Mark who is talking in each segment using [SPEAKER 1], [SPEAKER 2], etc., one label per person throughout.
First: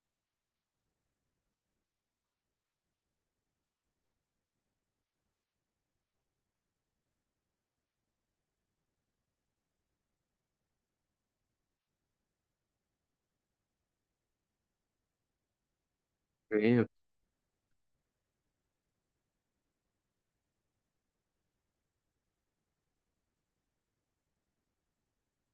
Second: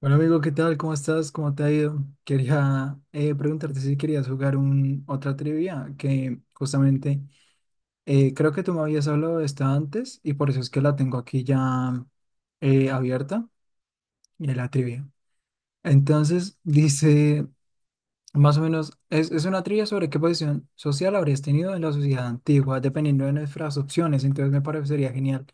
[SPEAKER 1] Bueno, amigo, ¿qué tal? ¿Cómo estás? ¿Cómo te ha ido? Quería preguntarte si querías jugar otra trivia, que justamente creo que tú me habías hablado de esta antes y por eso es que la tengo aquí ya abierta, y la trivia. Entonces,
[SPEAKER 2] Eh,
[SPEAKER 1] dice, más o menos, es una trivia sobre qué posición social habrías tenido en la sociedad antigua, dependiendo de nuestras opciones. Entonces me parecería genial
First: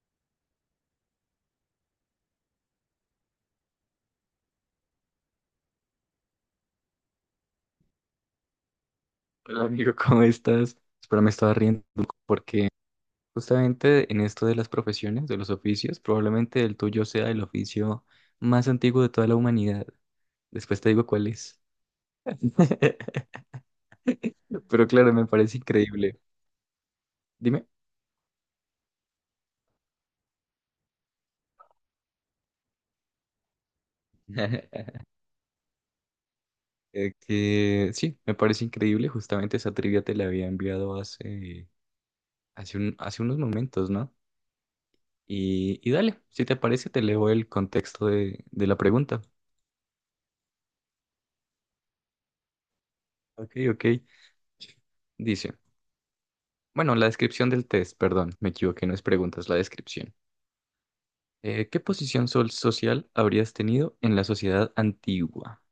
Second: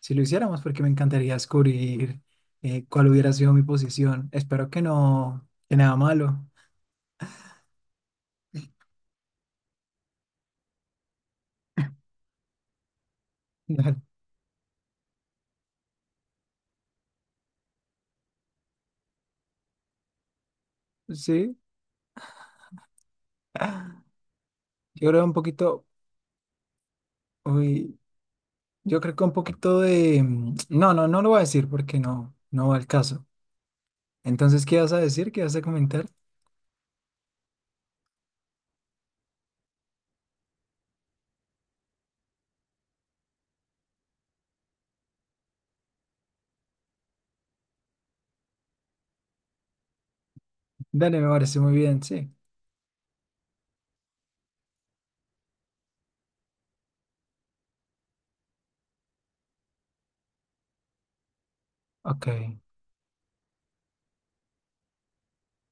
[SPEAKER 1] si lo hiciéramos, porque me encantaría descubrir cuál hubiera sido mi posición. Espero que no, que nada malo.
[SPEAKER 2] Hola amigo, ¿cómo estás? Espero me estaba riendo porque justamente en esto de las profesiones, de los oficios, probablemente el tuyo sea el oficio más antiguo de toda la humanidad. Después te digo cuál
[SPEAKER 1] Sí,
[SPEAKER 2] es. Pero
[SPEAKER 1] yo
[SPEAKER 2] claro,
[SPEAKER 1] creo
[SPEAKER 2] me
[SPEAKER 1] un
[SPEAKER 2] parece
[SPEAKER 1] poquito,
[SPEAKER 2] increíble. Dime.
[SPEAKER 1] uy, yo creo que un poquito de... No, no, no lo voy a decir porque no, no va al caso. Entonces, ¿qué vas a decir? ¿Qué vas a comentar?
[SPEAKER 2] Que sí, me parece increíble. Justamente esa trivia te la había enviado hace unos momentos, ¿no? Y, dale, si te parece, te leo el contexto de la pregunta.
[SPEAKER 1] Dale, me parece muy bien, sí.
[SPEAKER 2] Ok, ok. Dice. Bueno, la descripción del test, perdón, me equivoqué, no es preguntas, la descripción. ¿Qué
[SPEAKER 1] Ok,
[SPEAKER 2] social habrías tenido en la sociedad antigua?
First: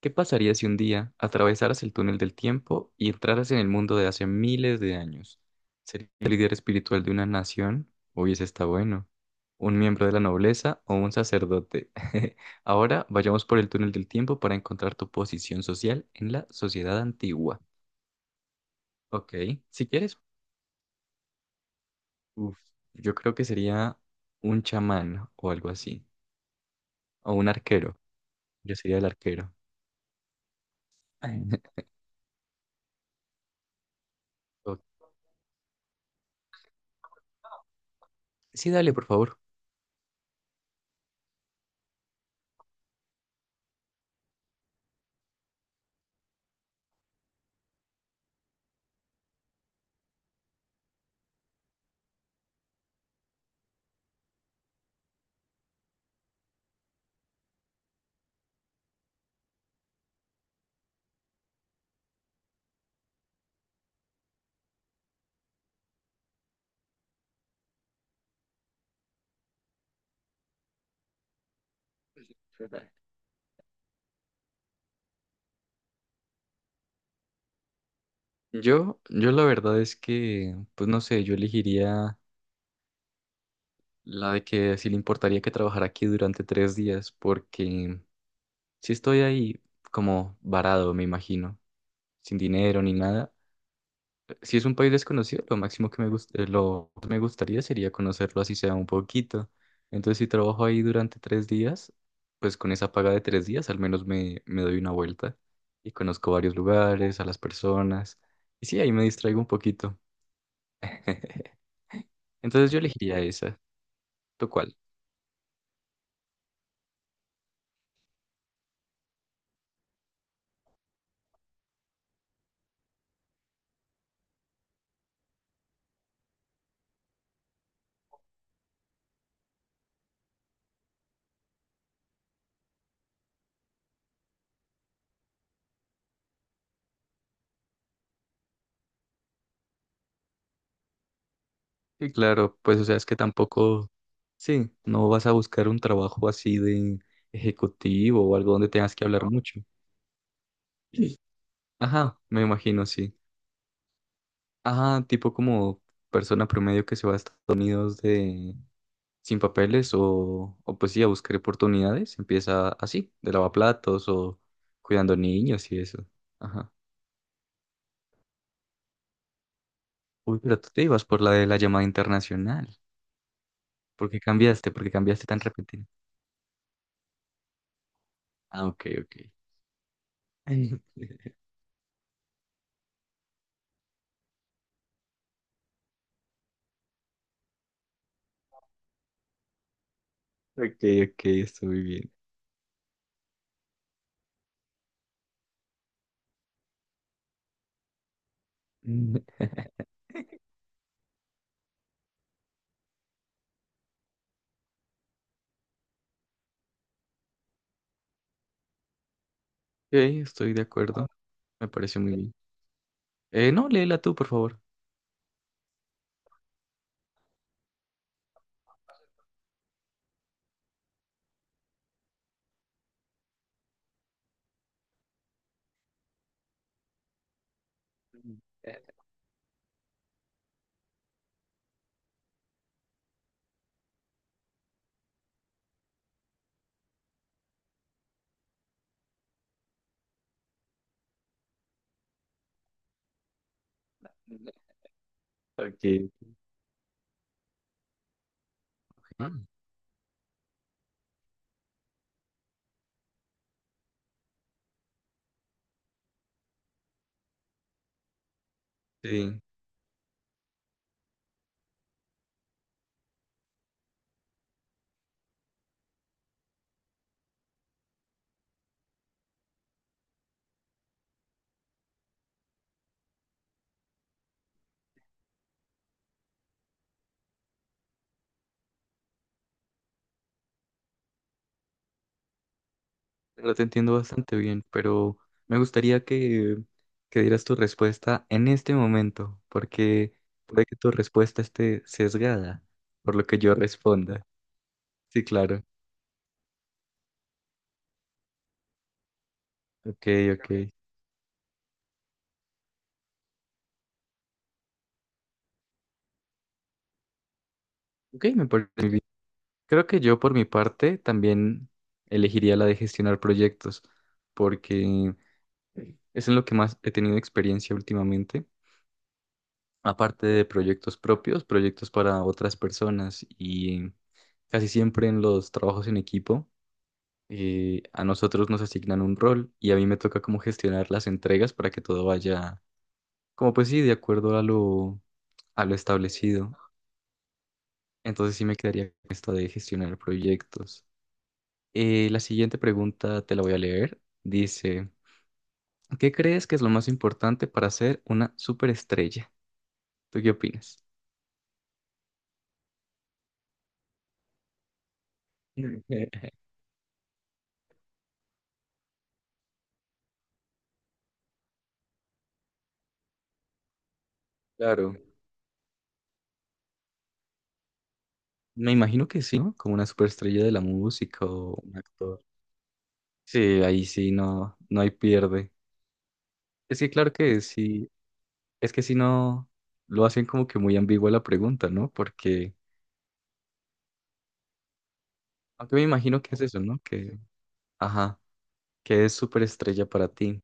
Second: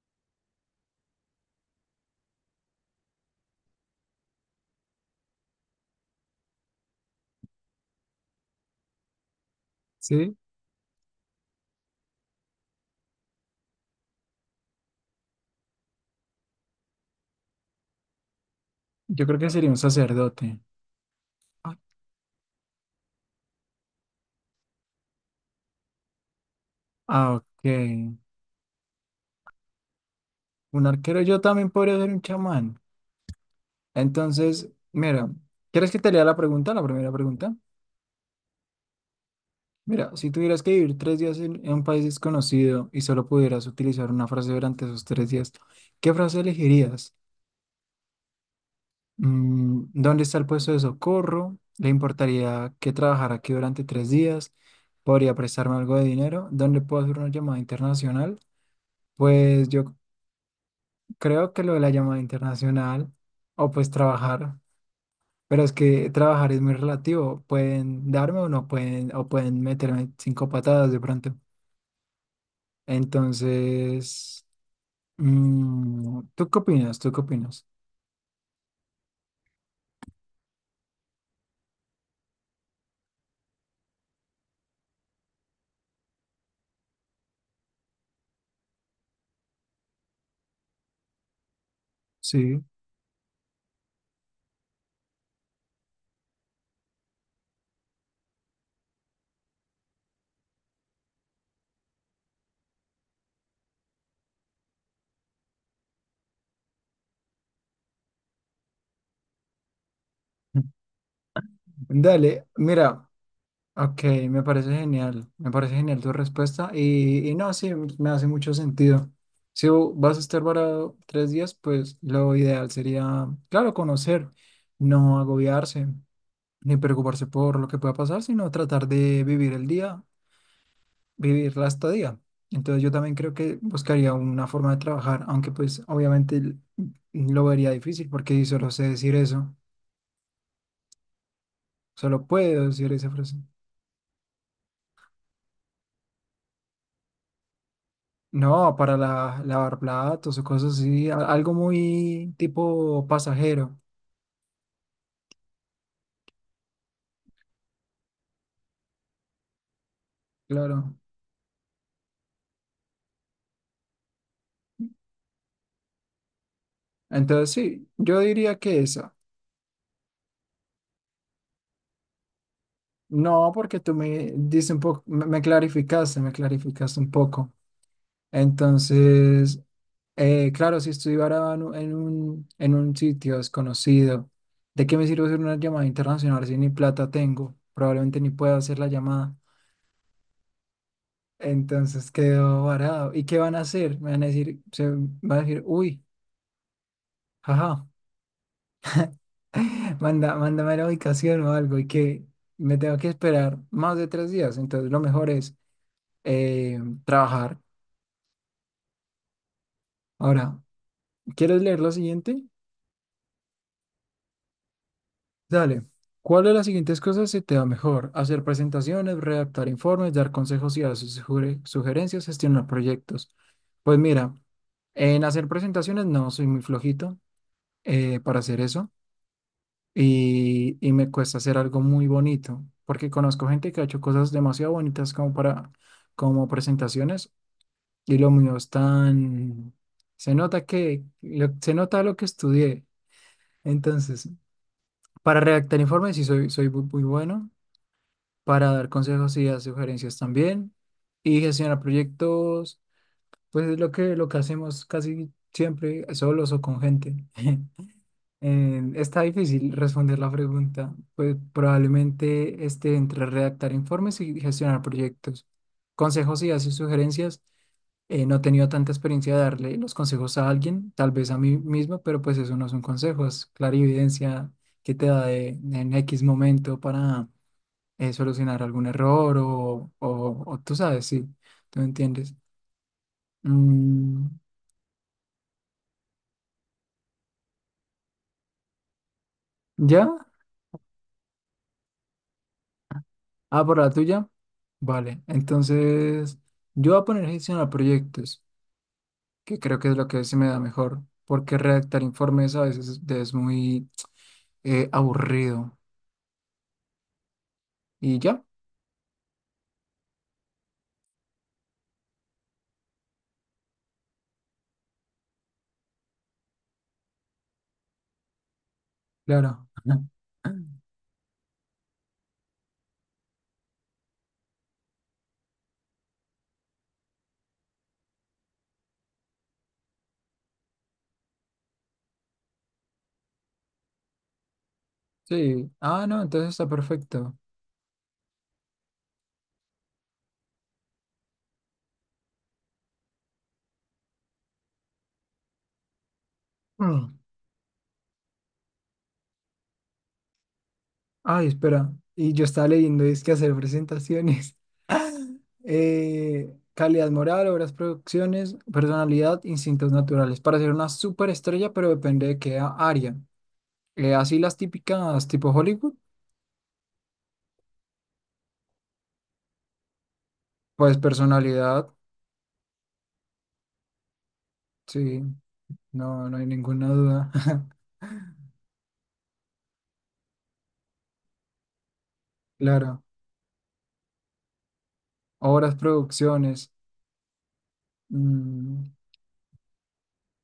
[SPEAKER 2] ¿Qué pasaría si un día atravesaras el túnel del tiempo y entraras en el mundo de hace miles de años? ¿Serías el líder espiritual de una nación? Uy, ese está bueno. ¿Un miembro de la
[SPEAKER 1] sí,
[SPEAKER 2] nobleza o un sacerdote? Ahora vayamos por el túnel del tiempo para encontrar tu posición social en la sociedad antigua.
[SPEAKER 1] yo
[SPEAKER 2] Ok,
[SPEAKER 1] creo que sería un
[SPEAKER 2] si quieres.
[SPEAKER 1] sacerdote.
[SPEAKER 2] Uf, yo creo que sería un chamán o algo así. O
[SPEAKER 1] Ah,
[SPEAKER 2] un arquero.
[SPEAKER 1] ok.
[SPEAKER 2] Yo sería el arquero.
[SPEAKER 1] Un arquero,
[SPEAKER 2] Ay.
[SPEAKER 1] yo también podría ser un chamán. Entonces,
[SPEAKER 2] Ok.
[SPEAKER 1] mira, ¿quieres que te lea la pregunta, la primera pregunta?
[SPEAKER 2] Sí, dale, por favor.
[SPEAKER 1] Mira, si tuvieras que vivir tres días en un país desconocido y solo pudieras utilizar una frase durante esos tres días, ¿qué frase elegirías? ¿Dónde está el puesto de socorro? ¿Le importaría que trabajara aquí durante tres días? ¿Podría prestarme algo de dinero? ¿Dónde puedo hacer una llamada internacional? Pues yo creo que lo de la llamada internacional o pues trabajar. Pero es que trabajar es muy relativo. Pueden darme o no pueden, o pueden meterme cinco patadas de pronto. Entonces, ¿tú qué opinas? ¿Tú qué opinas?
[SPEAKER 2] Yo la verdad es que, pues no sé, yo elegiría la de que sí le importaría que trabajara aquí durante tres días, porque si estoy ahí como varado, me imagino, sin
[SPEAKER 1] Sí.
[SPEAKER 2] dinero ni nada. Si es un país desconocido, lo máximo que lo que me gustaría sería conocerlo así sea un poquito. Entonces, si trabajo ahí durante tres días, pues con esa paga de tres días al menos me doy una vuelta y conozco varios lugares, a las personas. Y sí, ahí me distraigo un poquito.
[SPEAKER 1] Dale,
[SPEAKER 2] Entonces yo
[SPEAKER 1] mira,
[SPEAKER 2] elegiría esa.
[SPEAKER 1] ok, me
[SPEAKER 2] ¿Tú
[SPEAKER 1] parece
[SPEAKER 2] cuál?
[SPEAKER 1] genial. Me parece genial tu respuesta. Y no, sí, me hace mucho sentido. Si vas a estar varado tres días, pues lo ideal sería, claro, conocer, no agobiarse, ni preocuparse por lo que pueda pasar, sino tratar de vivir el día vivirla hasta día. Entonces yo también creo que buscaría una forma de trabajar, aunque pues obviamente lo vería difícil porque si solo sé decir eso,
[SPEAKER 2] Sí,
[SPEAKER 1] solo
[SPEAKER 2] claro,
[SPEAKER 1] puedo
[SPEAKER 2] pues o
[SPEAKER 1] decir
[SPEAKER 2] sea, es
[SPEAKER 1] esa
[SPEAKER 2] que
[SPEAKER 1] frase.
[SPEAKER 2] tampoco, sí, no vas a buscar un trabajo así de ejecutivo o algo donde
[SPEAKER 1] No,
[SPEAKER 2] tengas
[SPEAKER 1] para
[SPEAKER 2] que hablar mucho.
[SPEAKER 1] lavar platos o cosas así,
[SPEAKER 2] Sí.
[SPEAKER 1] algo
[SPEAKER 2] Ajá,
[SPEAKER 1] muy
[SPEAKER 2] me imagino,
[SPEAKER 1] tipo
[SPEAKER 2] sí.
[SPEAKER 1] pasajero,
[SPEAKER 2] Ajá, tipo como persona promedio que se va a Estados Unidos de sin papeles o pues
[SPEAKER 1] claro.
[SPEAKER 2] sí, a buscar oportunidades. Empieza así, de lavaplatos o cuidando niños y eso. Ajá.
[SPEAKER 1] Entonces sí, yo diría que esa.
[SPEAKER 2] Uy, pero tú te ibas por la de la llamada internacional.
[SPEAKER 1] No, porque tú
[SPEAKER 2] ¿Por qué
[SPEAKER 1] me
[SPEAKER 2] cambiaste?
[SPEAKER 1] dices un
[SPEAKER 2] ¿Por qué
[SPEAKER 1] poco,
[SPEAKER 2] cambiaste tan repentino?
[SPEAKER 1] me clarificaste un poco.
[SPEAKER 2] Ah, ok, ok.
[SPEAKER 1] Entonces, claro, si estoy varado en un, en un sitio desconocido, ¿de qué me sirve hacer una llamada internacional si ni plata tengo? Probablemente ni pueda hacer la llamada.
[SPEAKER 2] Ok, ok, estoy muy bien.
[SPEAKER 1] Entonces quedo varado. ¿Y qué van a hacer? Me van a decir, se van a decir, uy, jaja,
[SPEAKER 2] Mm, ok,
[SPEAKER 1] manda, mándame la ubicación o algo y que me tengo que esperar más de tres días. Entonces, lo mejor es eh, trabajar.
[SPEAKER 2] estoy
[SPEAKER 1] Ahora,
[SPEAKER 2] de acuerdo.
[SPEAKER 1] ¿quieres
[SPEAKER 2] Me
[SPEAKER 1] leer lo
[SPEAKER 2] parece muy bien.
[SPEAKER 1] siguiente?
[SPEAKER 2] No, léela tú, por favor.
[SPEAKER 1] Dale. ¿Cuál de las siguientes cosas se te da mejor? Hacer presentaciones, redactar informes, dar consejos y dar sugerencias, gestionar proyectos. Pues mira, en hacer presentaciones no soy muy flojito
[SPEAKER 2] Mm.
[SPEAKER 1] para hacer
[SPEAKER 2] Eh,
[SPEAKER 1] eso y me cuesta hacer algo muy bonito porque conozco gente que ha hecho cosas demasiado bonitas como para como presentaciones y lo mío es tan se nota se nota lo que estudié. Entonces, para redactar
[SPEAKER 2] Ok.
[SPEAKER 1] informes sí soy muy bueno para dar
[SPEAKER 2] Ah,
[SPEAKER 1] consejos y dar sugerencias también. Y gestionar proyectos, pues es lo que hacemos casi siempre solos o con gente. Está
[SPEAKER 2] sí.
[SPEAKER 1] difícil responder la pregunta, pues probablemente esté entre redactar informes y gestionar proyectos. Consejos y así sugerencias. No he tenido tanta experiencia de darle los consejos a alguien, tal vez a mí mismo, pero pues eso no son consejos, clarividencia que te da en X momento para solucionar algún error o tú sabes, sí, tú me entiendes.
[SPEAKER 2] Lo te entiendo
[SPEAKER 1] Mm,
[SPEAKER 2] bastante bien, pero me gustaría que dieras tu respuesta en este momento,
[SPEAKER 1] ¿Ya?
[SPEAKER 2] porque puede que tu respuesta esté sesgada por lo que yo
[SPEAKER 1] Ah, por la
[SPEAKER 2] responda.
[SPEAKER 1] tuya. Vale,
[SPEAKER 2] Sí, claro.
[SPEAKER 1] entonces yo voy a poner gestionar proyectos, que creo que es
[SPEAKER 2] Ok,
[SPEAKER 1] lo que se me da
[SPEAKER 2] ok.
[SPEAKER 1] mejor, porque redactar informes a veces es muy aburrido. Y
[SPEAKER 2] Ok,
[SPEAKER 1] ya,
[SPEAKER 2] me parece muy bien. Creo que yo por mi parte también elegiría la de gestionar proyectos, porque es en lo que más he tenido experiencia últimamente,
[SPEAKER 1] claro.
[SPEAKER 2] aparte de proyectos propios, proyectos para otras personas y casi siempre en los trabajos en equipo. A nosotros nos asignan un rol y a mí me toca como gestionar las entregas para que todo vaya, como pues sí, de acuerdo a a
[SPEAKER 1] Sí,
[SPEAKER 2] lo
[SPEAKER 1] ah, no, entonces
[SPEAKER 2] establecido.
[SPEAKER 1] está perfecto.
[SPEAKER 2] Entonces sí me quedaría con esto de gestionar proyectos. La siguiente pregunta te la voy a leer. Dice, ¿qué crees que es lo más
[SPEAKER 1] Mm.
[SPEAKER 2] importante para ser una superestrella? ¿Tú qué opinas?
[SPEAKER 1] Ay, espera, y yo estaba leyendo, es que hacer presentaciones. Calidad moral, obras, producciones, personalidad, instintos naturales. Para ser una superestrella, pero depende de qué área. Así las
[SPEAKER 2] Claro,
[SPEAKER 1] típicas tipo Hollywood,
[SPEAKER 2] me imagino que sí, ¿no? Como una superestrella de la
[SPEAKER 1] pues
[SPEAKER 2] música o un
[SPEAKER 1] personalidad,
[SPEAKER 2] actor. Sí, ahí sí no, no hay
[SPEAKER 1] sí,
[SPEAKER 2] pierde.
[SPEAKER 1] no, no hay
[SPEAKER 2] Es
[SPEAKER 1] ninguna
[SPEAKER 2] que claro
[SPEAKER 1] duda.
[SPEAKER 2] que sí. Es que si no, lo hacen como que muy ambigua la pregunta, ¿no? Porque,
[SPEAKER 1] Claro.
[SPEAKER 2] aunque
[SPEAKER 1] Obras,
[SPEAKER 2] me imagino que es eso,
[SPEAKER 1] producciones,
[SPEAKER 2] ¿no? Que, ajá,
[SPEAKER 1] mm,
[SPEAKER 2] que es superestrella para ti.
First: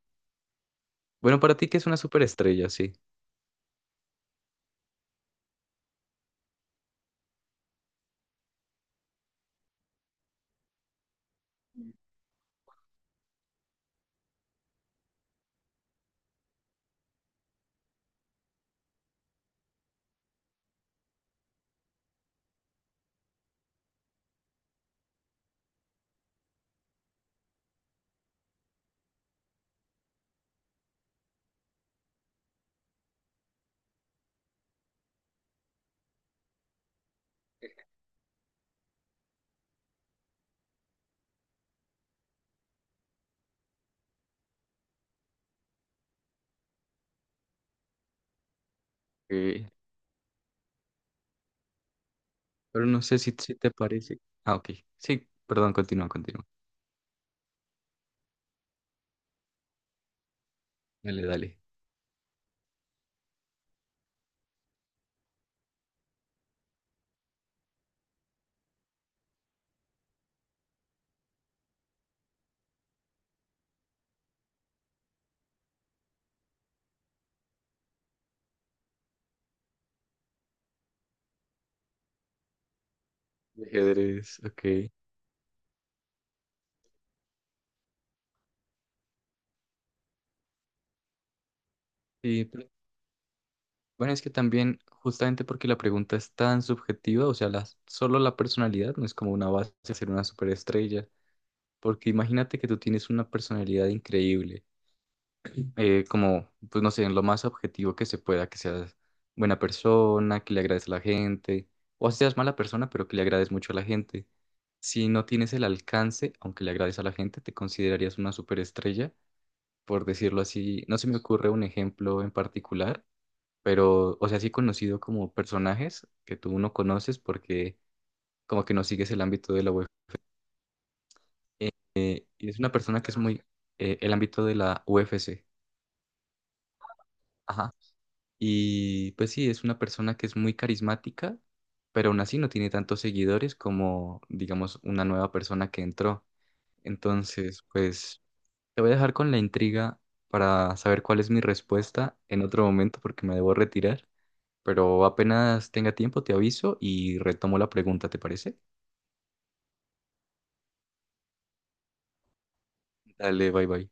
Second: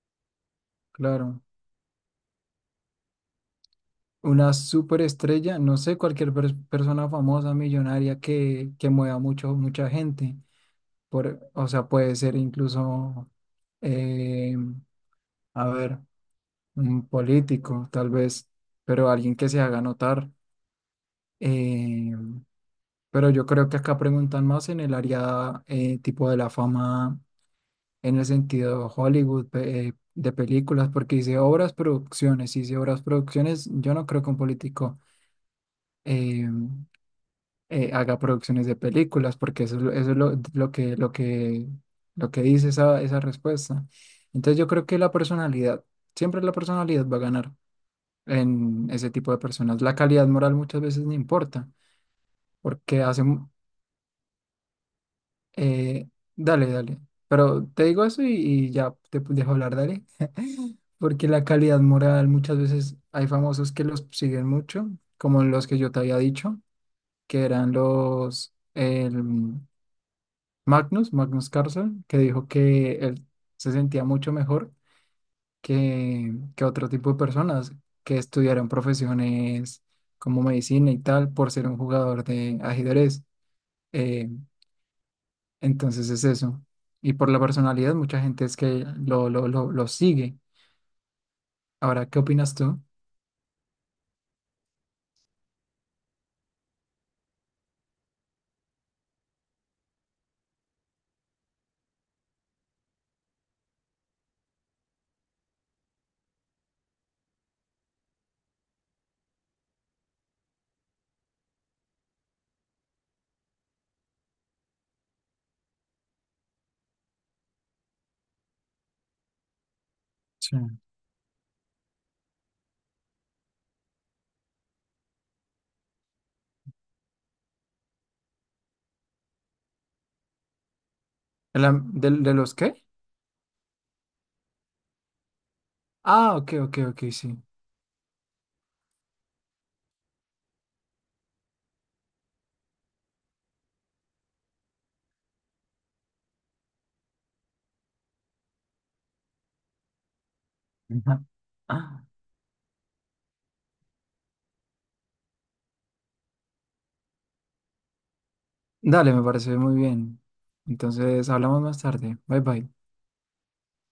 [SPEAKER 2] Bueno,
[SPEAKER 1] claro.
[SPEAKER 2] para ti que es una superestrella, sí.
[SPEAKER 1] Una superestrella, no sé, cualquier persona famosa, millonaria que mueva mucho, mucha gente. Por, o sea, puede ser incluso, eh, a ver. Un político, tal vez, pero alguien que se haga notar. Eh, pero yo creo que acá preguntan más en el área tipo de la fama, en el sentido Hollywood, de películas, porque dice obras, producciones, y dice obras, producciones, yo no creo que un político eh, haga producciones de películas, porque eso, eso es lo que dice esa respuesta. Entonces yo creo que la personalidad, siempre la personalidad va a ganar en ese tipo de
[SPEAKER 2] Eh,
[SPEAKER 1] personas. La calidad moral muchas veces no importa,
[SPEAKER 2] pero no
[SPEAKER 1] porque
[SPEAKER 2] sé si,
[SPEAKER 1] hacen...
[SPEAKER 2] si te parece. Ah, ok. Sí, perdón, continúa,
[SPEAKER 1] eh,
[SPEAKER 2] continúa.
[SPEAKER 1] dale, dale. Pero te digo eso y ya te dejo hablar, dale.
[SPEAKER 2] Dale,
[SPEAKER 1] Porque la
[SPEAKER 2] dale.
[SPEAKER 1] calidad moral muchas veces hay famosos que los siguen mucho, como los que yo te había dicho, que eran los... El, Magnus, Magnus Carlsen, que dijo que él se sentía mucho mejor que otro tipo de personas que estudiaron profesiones como medicina y tal por ser un jugador de ajedrez.
[SPEAKER 2] De
[SPEAKER 1] Eh,
[SPEAKER 2] Ajedrez, ok.
[SPEAKER 1] entonces es eso. Y por la personalidad, mucha gente es que lo sigue. Ahora, ¿qué
[SPEAKER 2] Sí,
[SPEAKER 1] opinas
[SPEAKER 2] pero
[SPEAKER 1] tú?
[SPEAKER 2] bueno, es que también, justamente porque la pregunta es tan subjetiva, o sea, la solo la personalidad no es como una base de ser una superestrella. Porque imagínate que tú tienes una personalidad increíble como, pues no sé, en lo más objetivo que se pueda, que seas buena persona, que le agrades a la gente, o así seas mala persona, pero que le agrades mucho a la gente. Si no tienes el alcance, aunque le agrades a la gente, te considerarías una superestrella, por decirlo
[SPEAKER 1] Sí.
[SPEAKER 2] así. No se me ocurre un ejemplo en particular, pero, o sea, sí conocido como personajes que tú no conoces porque como que no sigues el ámbito de la UFC.
[SPEAKER 1] ¿De,
[SPEAKER 2] Eh,
[SPEAKER 1] de
[SPEAKER 2] y
[SPEAKER 1] los
[SPEAKER 2] es una
[SPEAKER 1] qué?
[SPEAKER 2] persona que es muy, el ámbito de la UFC.
[SPEAKER 1] Ah, ok, ok, ok, sí.
[SPEAKER 2] Ajá. Y pues sí, es una persona que es muy carismática, pero aún así no tiene tantos seguidores como, digamos, una nueva persona que entró. Entonces, pues te voy a dejar con la intriga para saber cuál es mi respuesta en otro momento porque me debo retirar. Pero apenas tenga tiempo, te aviso y retomo la pregunta, ¿te parece?
[SPEAKER 1] Dale, me parece muy bien. Entonces, hablamos más tarde. Bye bye.
[SPEAKER 2] Dale, bye bye.